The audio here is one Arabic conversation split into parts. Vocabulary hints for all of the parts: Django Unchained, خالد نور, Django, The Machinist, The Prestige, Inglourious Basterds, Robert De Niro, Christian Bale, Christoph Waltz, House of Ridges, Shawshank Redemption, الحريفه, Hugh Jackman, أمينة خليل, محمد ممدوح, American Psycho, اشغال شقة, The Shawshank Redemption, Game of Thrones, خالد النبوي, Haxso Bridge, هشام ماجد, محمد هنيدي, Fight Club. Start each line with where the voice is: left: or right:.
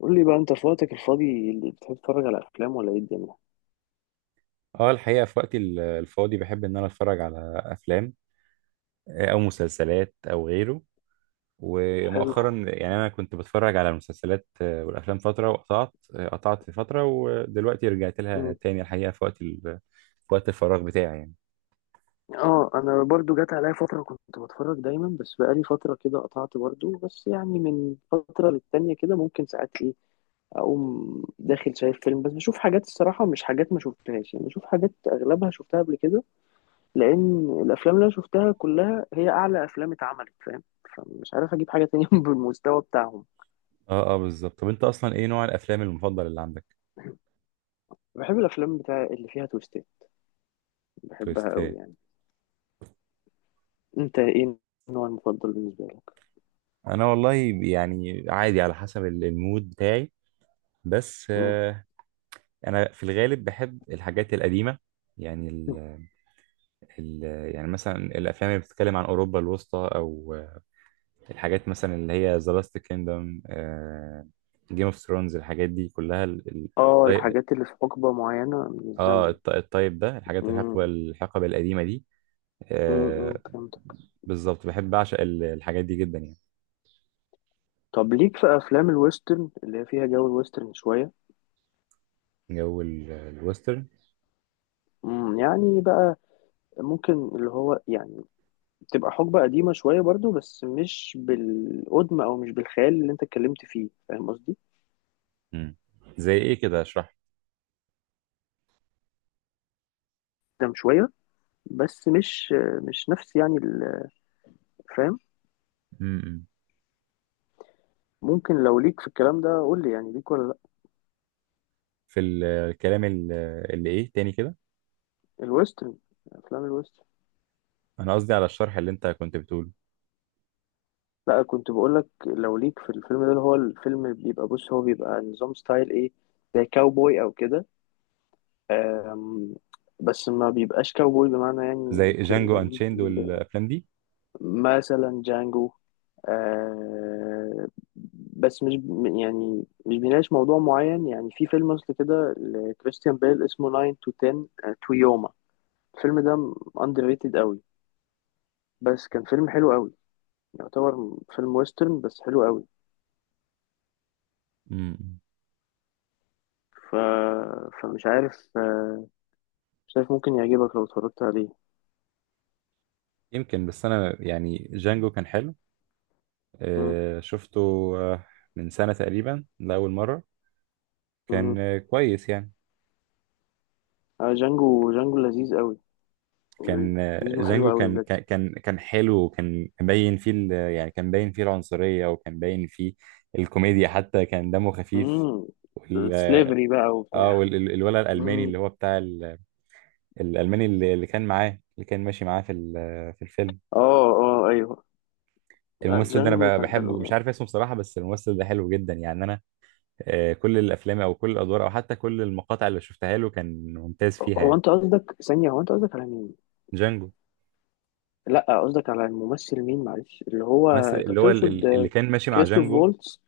left: قول لي بقى انت في وقتك الفاضي اللي بتحب تتفرج على افلام ولا ايه الدنيا.
right: اه، الحقيقة في وقتي الفاضي بحب ان انا اتفرج على افلام، او مسلسلات او غيره.
left: حلو.
right: ومؤخرا يعني انا كنت بتفرج على المسلسلات والافلام فترة، وقطعت، آه، قطعت في فترة، ودلوقتي رجعت لها
left: مم.
right: تاني. الحقيقة في وقت في وقت الفراغ بتاعي يعني.
left: اه انا برضو جات عليا فتره كنت بتفرج دايما، بس بقالي فتره كده قطعت برضو، بس يعني من فتره للتانيه كده ممكن ساعات ايه اقوم داخل شايف فيلم، بس بشوف حاجات الصراحه مش حاجات ما شفتهاش، يعني بشوف حاجات اغلبها شفتها قبل كده، لان الافلام اللي انا شفتها كلها هي اعلى افلام اتعملت، فاهم. فمش عارف اجيب حاجه تانية بالمستوى بتاعهم.
right: اه، اه، بالظبط. طب انت اصلا ايه نوع الافلام المفضل اللي عندك؟
left: بحب الافلام بتاع اللي فيها تويستات، بحبها قوي
right: تويستات.
left: يعني. انت ايه النوع المفضل بالنسبة لك؟
right: انا والله يعني عادي، على حسب المود بتاعي، بس
left: مم.
right: انا في الغالب بحب الحاجات القديمة يعني ال- يعني مثلا الافلام اللي بتتكلم عن اوروبا الوسطى، او الحاجات مثلا اللي هي ذا لاست كيندم، جيم اوف ثرونز، الحاجات دي كلها
left: اه الحاجات اللي في حقبة معينة من
right: اه،
left: الزمن.
right: الطيب ده، الحاجات
left: مم.
right: الحقبه القديمه دي.
left: مم. مم.
right: آه
left: فهمت.
right: بالظبط، بحب اعشق الحاجات دي جدا يعني.
left: طب ليك في افلام الويسترن اللي هي فيها جو الويسترن شوية؟
right: جو الويسترن.
left: مم. يعني بقى ممكن اللي هو يعني تبقى حقبة قديمة شوية برضو، بس مش بالقدم او مش بالخيال اللي انت اتكلمت فيه، فاهم قصدي.
right: مم. زي ايه كده؟ اشرح.
left: قدام شوية، بس مش نفس يعني ال-، فاهم.
right: مم.
left: ممكن لو ليك في الكلام ده قول لي، يعني ليك ولا لا.
right: في الكلام اللي ايه تاني كده؟
left: الويسترن، افلام الويسترن.
right: انا قصدي على الشرح اللي انت كنت بتقوله.
left: لا كنت بقولك لو ليك في الفيلم ده، اللي هو الفيلم بيبقى، بص هو بيبقى نظام ستايل ايه زي كاوبوي او كده، أم، بس ما بيبقاش كاوبوي بمعنى
right: زي
left: يعني كده
right: جانجو انشيند والافلام دي.
left: مثلا جانجو، أه، بس مش ب- يعني مش بيناقش موضوع معين، يعني في فيلم اصل كده لكريستيان بيل اسمه 9 to 10 تو يوما. الفيلم ده underrated قوي، بس كان فيلم حلو قوي، يعتبر فيلم ويسترن بس حلو قوي.
right: مم.
left: ف... فمش عارف، مش عارف ممكن يعجبك لو اتفرجت عليه.
right: يمكن، بس انا يعني جانجو كان حلو.
left: مم.
right: شفته آه، من سنة تقريبا لأول مرة.
left: مم.
right: كان كويس يعني.
left: آه جانجو، جانجو لذيذ قوي،
right: كان
left: لذيذ وحلو
right: جانجو
left: قوي
right: كان
left: بجد.
right: كان كان كان حلو، وكان باين فيه يعني كان باين فيه العنصرية، وكان باين فيه الكوميديا، حتى كان دمه خفيف.
left: مم.
right: وال
left: سليفري بقى
right: اه،
left: وبتاع.
right: والولد الألماني
left: مم.
right: اللي هو بتاع الألماني اللي كان معاه، اللي كان ماشي معاه في في الفيلم.
left: اه اه ايوه، لا
right: الممثل ده
left: جانجو
right: انا
left: كان
right: بحبه، مش
left: حلو.
right: عارف اسمه بصراحة، بس الممثل ده حلو جدا يعني. انا كل الافلام او كل الادوار او حتى كل المقاطع اللي شفتها له كان ممتاز فيها
left: هو
right: يعني.
left: انت قصدك ثانية، هو انت قصدك على مين؟
right: جانجو.
left: لا قصدك على الممثل مين، معلش اللي هو
right: ممثل
left: انت
right: اللي هو
left: تقصد
right: اللي كان ماشي مع
left: كريستوف
right: جانجو،
left: وولتز؟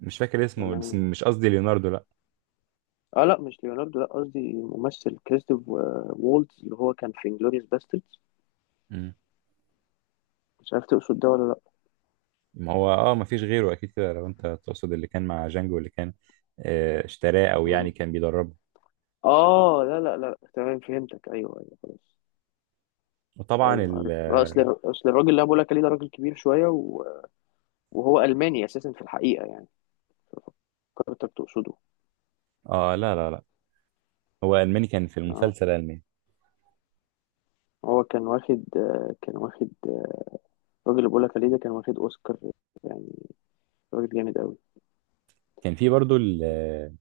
right: مش فاكر اسمه،
left: ولا
right: بس
left: مين؟
right: مش قصدي ليوناردو، لا.
left: اه لا مش ليوناردو، لا قصدي الممثل كريستوف وولتز اللي هو كان في انجلوريوس باستردز.
right: مم.
left: مش عارف تقصد ده ولا
right: ما هو ما فيش غيره اكيد كده لو انت تقصد اللي كان مع جانجو، اللي كان اشتراه او يعني
left: لا.
right: كان بيدربه.
left: اه لا تمام فهمتك، ايوه ايوه خلاص.
right: وطبعا
left: ايوه عرفت، اصل الراجل اللي انا بقول لك عليه ده راجل كبير شويه و... وهو الماني اساسا في الحقيقه يعني، فكرتك تقصده.
right: اه، لا، لا، لا، هو الماني كان في
left: اه
right: المسلسل الماني.
left: هو كان واخد الراجل اللي بقول لك عليه ده كان واخد اوسكار يعني، راجل جامد قوي.
right: كان في برضو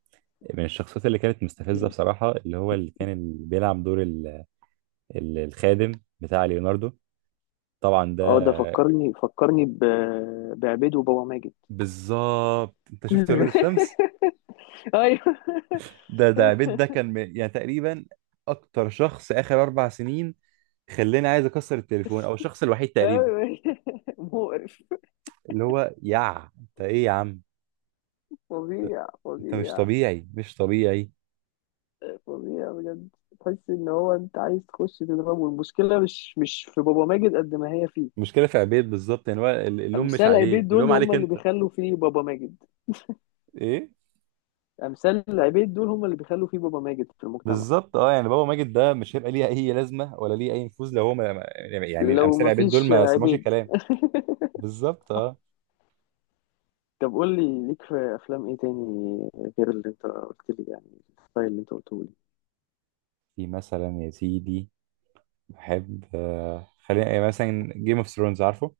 right: من الشخصيات اللي كانت مستفزه بصراحه، اللي هو اللي كان بيلعب دور الخادم بتاع ليوناردو. طبعا ده.
left: اه ده فكرني، فكرني ب... بعبيد وبابا ماجد.
right: بالظبط، انت شفت ولاد الشمس.
left: ايوه
right: ده عبيد ده كان يعني تقريبا اكتر شخص اخر 4 سنين خلاني عايز اكسر التليفون، او الشخص الوحيد تقريبا
left: أيوة. مقرف،
right: اللي هو انت ايه يا عم؟
left: فظيع
right: انت مش
left: فظيع،
right: طبيعي، مش طبيعي.
left: فظيع بجد. تحس ان هو انت عايز تخش تضربه. المشكله مش في بابا ماجد قد ما هي فيه.
right: المشكله في عبيد بالظبط، يعني هو اللوم مش
left: امثال
right: عليه،
left: عبيد
right: اللوم
left: دول هم
right: عليك
left: اللي
right: انت.
left: بيخلوا فيه بابا ماجد،
right: ايه؟
left: امثال عبيد دول هم اللي بيخلوا فيه بابا ماجد في المجتمع.
right: بالظبط، اه، يعني بابا ماجد ده مش هيبقى ليه اي لازمه ولا ليه اي نفوذ لو هو يعني
left: لو
right: الامثال عبيد دول
left: مفيش
right: ما سمعوش
left: عبيد.
right: الكلام. بالظبط،
left: صح.
right: اه.
left: طب قول لي ليك في افلام ايه تاني غير اللي انت قلت لي يعني، الستايل اللي انت قلته لي.
right: في مثلا يا سيدي، بحب خلينا يعني مثلا جيم اوف ثرونز، عارفه؟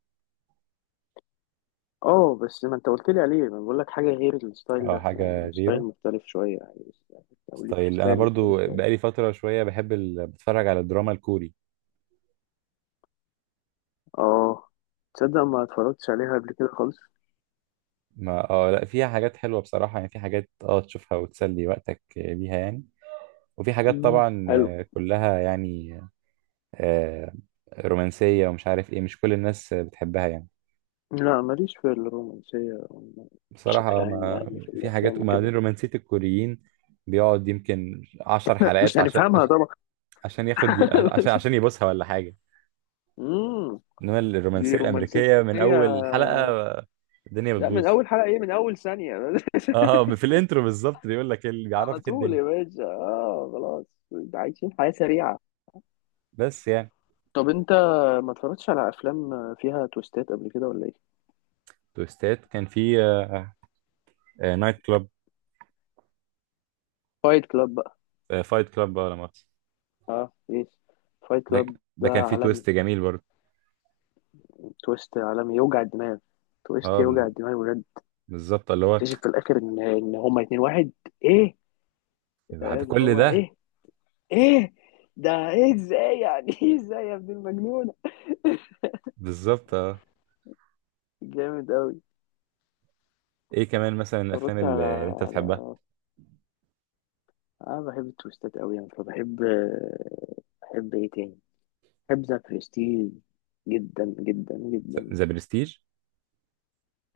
left: اه بس ما انت قلت لي عليه، انا بقول لك حاجه غير الستايل
right: اه،
left: ده، يعني
right: حاجه
left: ستايل
right: غيره.
left: مختلف شويه يعني بس- او ليك في
right: ستايل، انا
left: ستايل
right: برضو
left: مختلف شويه.
right: بقالي فتره شويه بحب بتفرج على الدراما الكوري.
left: اه تصدق ما اتفرجتش عليها قبل كده خالص.
right: ما لا، فيها حاجات حلوه بصراحه يعني، في حاجات تشوفها وتسلي وقتك بيها يعني. وفي حاجات
left: مم.
right: طبعا
left: حلو.
right: كلها يعني آه، رومانسيه ومش عارف ايه، مش كل الناس بتحبها يعني.
left: لا ماليش في الرومانسية بشكل
right: بصراحه
left: عام،
right: ما
left: يعني في
right: في حاجات،
left: الأفلام
right: وبعدين
left: وكده.
right: رومانسيه، الكوريين بيقعد يمكن عشر
left: مش
right: حلقات
left: هنفهمها طبعا
right: عشان ياخد عشان يبصها ولا حاجه.
left: مم.
right: انما
left: دي
right: الرومانسيه
left: رومانسية؟
right: الامريكيه من اول حلقه الدنيا
left: لا من
right: بتبوظ.
left: أول حلقة إيه، من أول ثانية
right: اه، في الانترو بالظبط بيقول لك، اللي
left: على
right: بيعرفك
left: طول
right: الدنيا.
left: يا باشا، آه خلاص، ده عايشين حياة سريعة.
right: بس يعني.
left: طب أنت ما اتفرجتش على أفلام فيها تويستات قبل كده ولا إيه؟
right: تويستات كان في نايت كلاب.
left: فايت كلاب بقى.
right: فايت كلاب، اه لا مؤاخذة.
left: آه يس، فايت
right: ده
left: كلاب ده
right: كان في
left: عالمي،
right: تويست جميل برضه.
left: تويست عالمي يوجع الدماغ، تويست
right: اه،
left: يوجع الدماغ بجد.
right: بالظبط، اللي هو
left: اكتشف في الاخر ان هما اتنين واحد. ايه،
right: بعد
left: اللي
right: كل
left: هو
right: ده.
left: ايه، ايه ده، ايه ازاي يعني ايه ازاي يا ابن المجنونه،
right: بالظبط، اه.
left: جامد قوي.
right: ايه كمان مثلا الافلام
left: اتفرجت
right: اللي
left: على،
right: اللي انت بتحبها؟
left: على، انا بحب التويستات قوي يعني، فبحب، بحب ايه تاني، بحب ذا برستيج جدا جدا جدا،
right: ذا برستيج.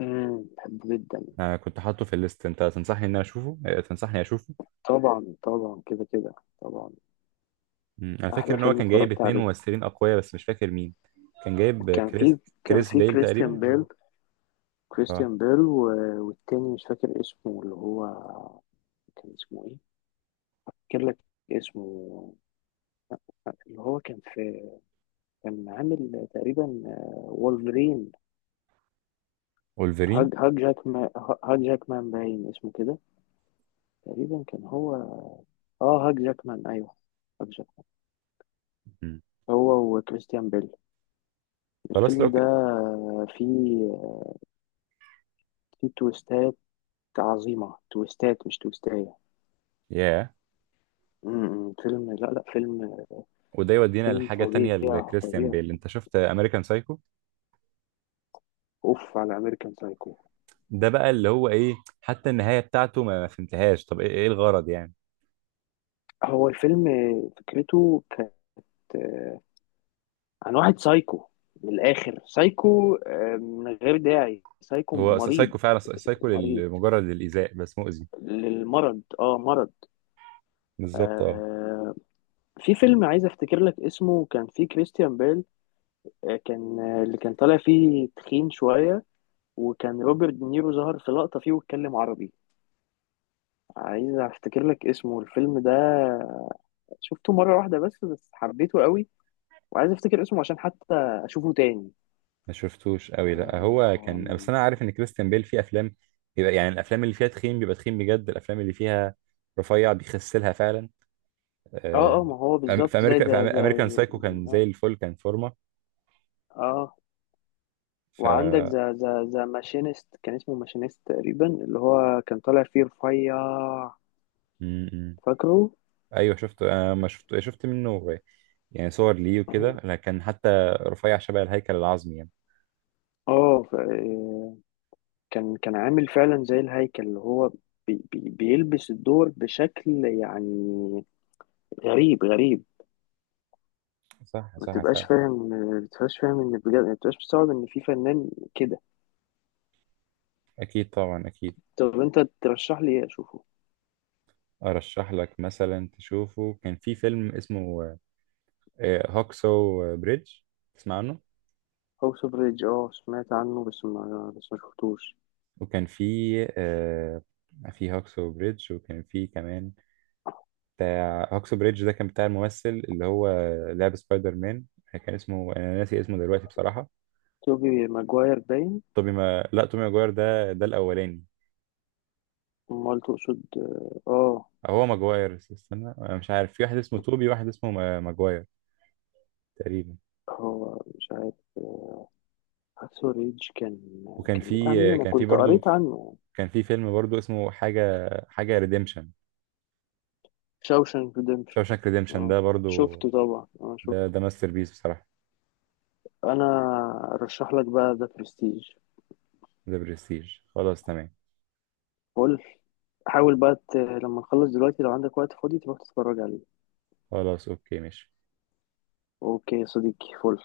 left: بحبه جدا.
right: انا كنت حاطه في الليست، انت تنصحني ان انا اشوفه؟ تنصحني اشوفه.
left: طبعا طبعا كده كده، طبعا.
right: مم. انا فاكر
left: احلى
right: ان هو
left: فيلم
right: كان جايب
left: اتفرجت
right: اتنين
left: عليه،
right: ممثلين اقوياء، بس مش فاكر مين. كان جايب
left: كان
right: كريس.
left: في كان
right: كريس
left: في
right: بيل
left: كريستيان
right: تقريبا، ولا؟
left: بيل،
right: اه.
left: كريستيان بيل و... والتاني مش فاكر اسمه، اللي هو كان اسمه إيه؟ افتكر لك اسمه، اللي هو كان في، كان عامل تقريبا وولفرين، هاج
right: وولفرين.
left: هاج جاكمان، هاج جاكمان باين اسمه كده تقريبا، كان هو، اه هاج جاكمان ايوه، هاج جاكمان،
right: مم.
left: هو وكريستيان بيل.
right: خلاص
left: الفيلم
right: لو
left: ده فيه، فيه تويستات عظيمة، تويستات مش تويستاية.
right: ياه.
left: م-، م، فيلم، لا لا فيلم،
right: وده يودينا
left: فيلم
right: لحاجة تانية
left: فظيع
right: لكريستيان
left: فظيع.
right: بيل، انت شفت امريكان سايكو؟
left: اوف على امريكان سايكو.
right: ده بقى اللي هو ايه، حتى النهاية بتاعته ما فهمتهاش. طب ايه، الغرض يعني؟
left: هو الفيلم فكرته كانت آه، عن واحد سايكو، من الاخر سايكو، من غير داعي سايكو
right: هو
left: مريض،
right: سايكو فعلا، سايكو
left: مريض
right: لمجرد الإيذاء، بس مؤذي.
left: للمرض، اه مرض.
right: بالظبط، اه.
left: آه في فيلم عايز افتكر لك اسمه، كان فيه كريستيان بيل، آه كان آه اللي كان طالع فيه تخين شوية، وكان روبرت دينيرو ظهر في لقطة فيه واتكلم عربي. عايز افتكر لك اسمه الفيلم ده، شفته مرة واحدة بس، بس حبيته قوي، وعايز افتكر اسمه عشان حتى اشوفه تاني.
right: ما شفتوش قوي، لا، هو كان،
left: آم،
right: بس انا عارف ان كريستيان بيل في افلام بيبقى يعني الافلام اللي فيها تخين بيبقى تخين بجد، الافلام اللي فيها رفيع بيخسلها فعلا.
left: اه
right: آه،
left: اه ما هو
right: في
left: بالظبط زي
right: امريكا في
left: ده، ده،
right: امريكان سايكو كان زي الفل، كان فورمه.
left: اه
right: ف
left: وعندك
right: م-
left: ذا ماشينيست، كان اسمه ماشينيست تقريبا، اللي هو كان طالع فيه رفيع،
right: م.
left: فاكره.
right: ايوه، شفته، انا ما شفت منه يعني صور ليه وكده، لا، كان حتى رفيع شبه الهيكل العظمي يعني.
left: اه ف- كان كان عامل فعلا زي الهيكل، اللي هو بي بيلبس الدور بشكل يعني غريب غريب.
right: صح،
left: ما
right: صح،
left: تبقاش
right: فعلا.
left: فاهم، ما تبقاش فاهم ان بجد، ما تبقاش مستوعب ان في فنان كده.
right: اكيد، طبعا اكيد.
left: طب انت ترشح لي ايه اشوفه؟
right: ارشح لك مثلا تشوفه، كان في فيلم اسمه هوكسو بريدج، تسمع عنه؟
left: هاوس اوف ريدج، اه سمعت عنه بس ما شفتوش.
right: وكان في آه في هاكسو بريدج، وكان في كمان بتاع هاكسو بريدج ده، كان بتاع الممثل اللي هو لعب سبايدر مان. كان اسمه، انا ناسي اسمه دلوقتي بصراحة.
left: توبي ماجواير باين.
right: توبي ما لا، توبي ماجواير ده الاولاني.
left: امال تقصد اه آه.
right: هو ماجواير، استنى، انا مش عارف، في واحد اسمه توبي، واحد اسمه ماجواير تقريبا.
left: هو مش عارف، هاكسو ريدج كان،
right: وكان
left: كان بتاع مين،
right: في
left: انا
right: كان في
left: كنت
right: برضو
left: قريت عنه.
right: كان في فيلم برضو اسمه حاجة حاجة ريديمشن.
left: شاوشانك ريدمبشن،
right: شاوشانك ريديمشن
left: اه
right: ده برضو.
left: شفته طبعا، اه
right: ده
left: شفته.
right: ماستر بيس بصراحة.
left: انا ارشح لك بقى ده برستيج.
right: ذا برستيج خلاص، تمام.
left: قول، حاول بقى ت- لما نخلص دلوقتي لو عندك وقت فاضي تروح تتفرج عليه.
right: خلاص، اوكي، ماشي.
left: اوكي يا صديقي، فل.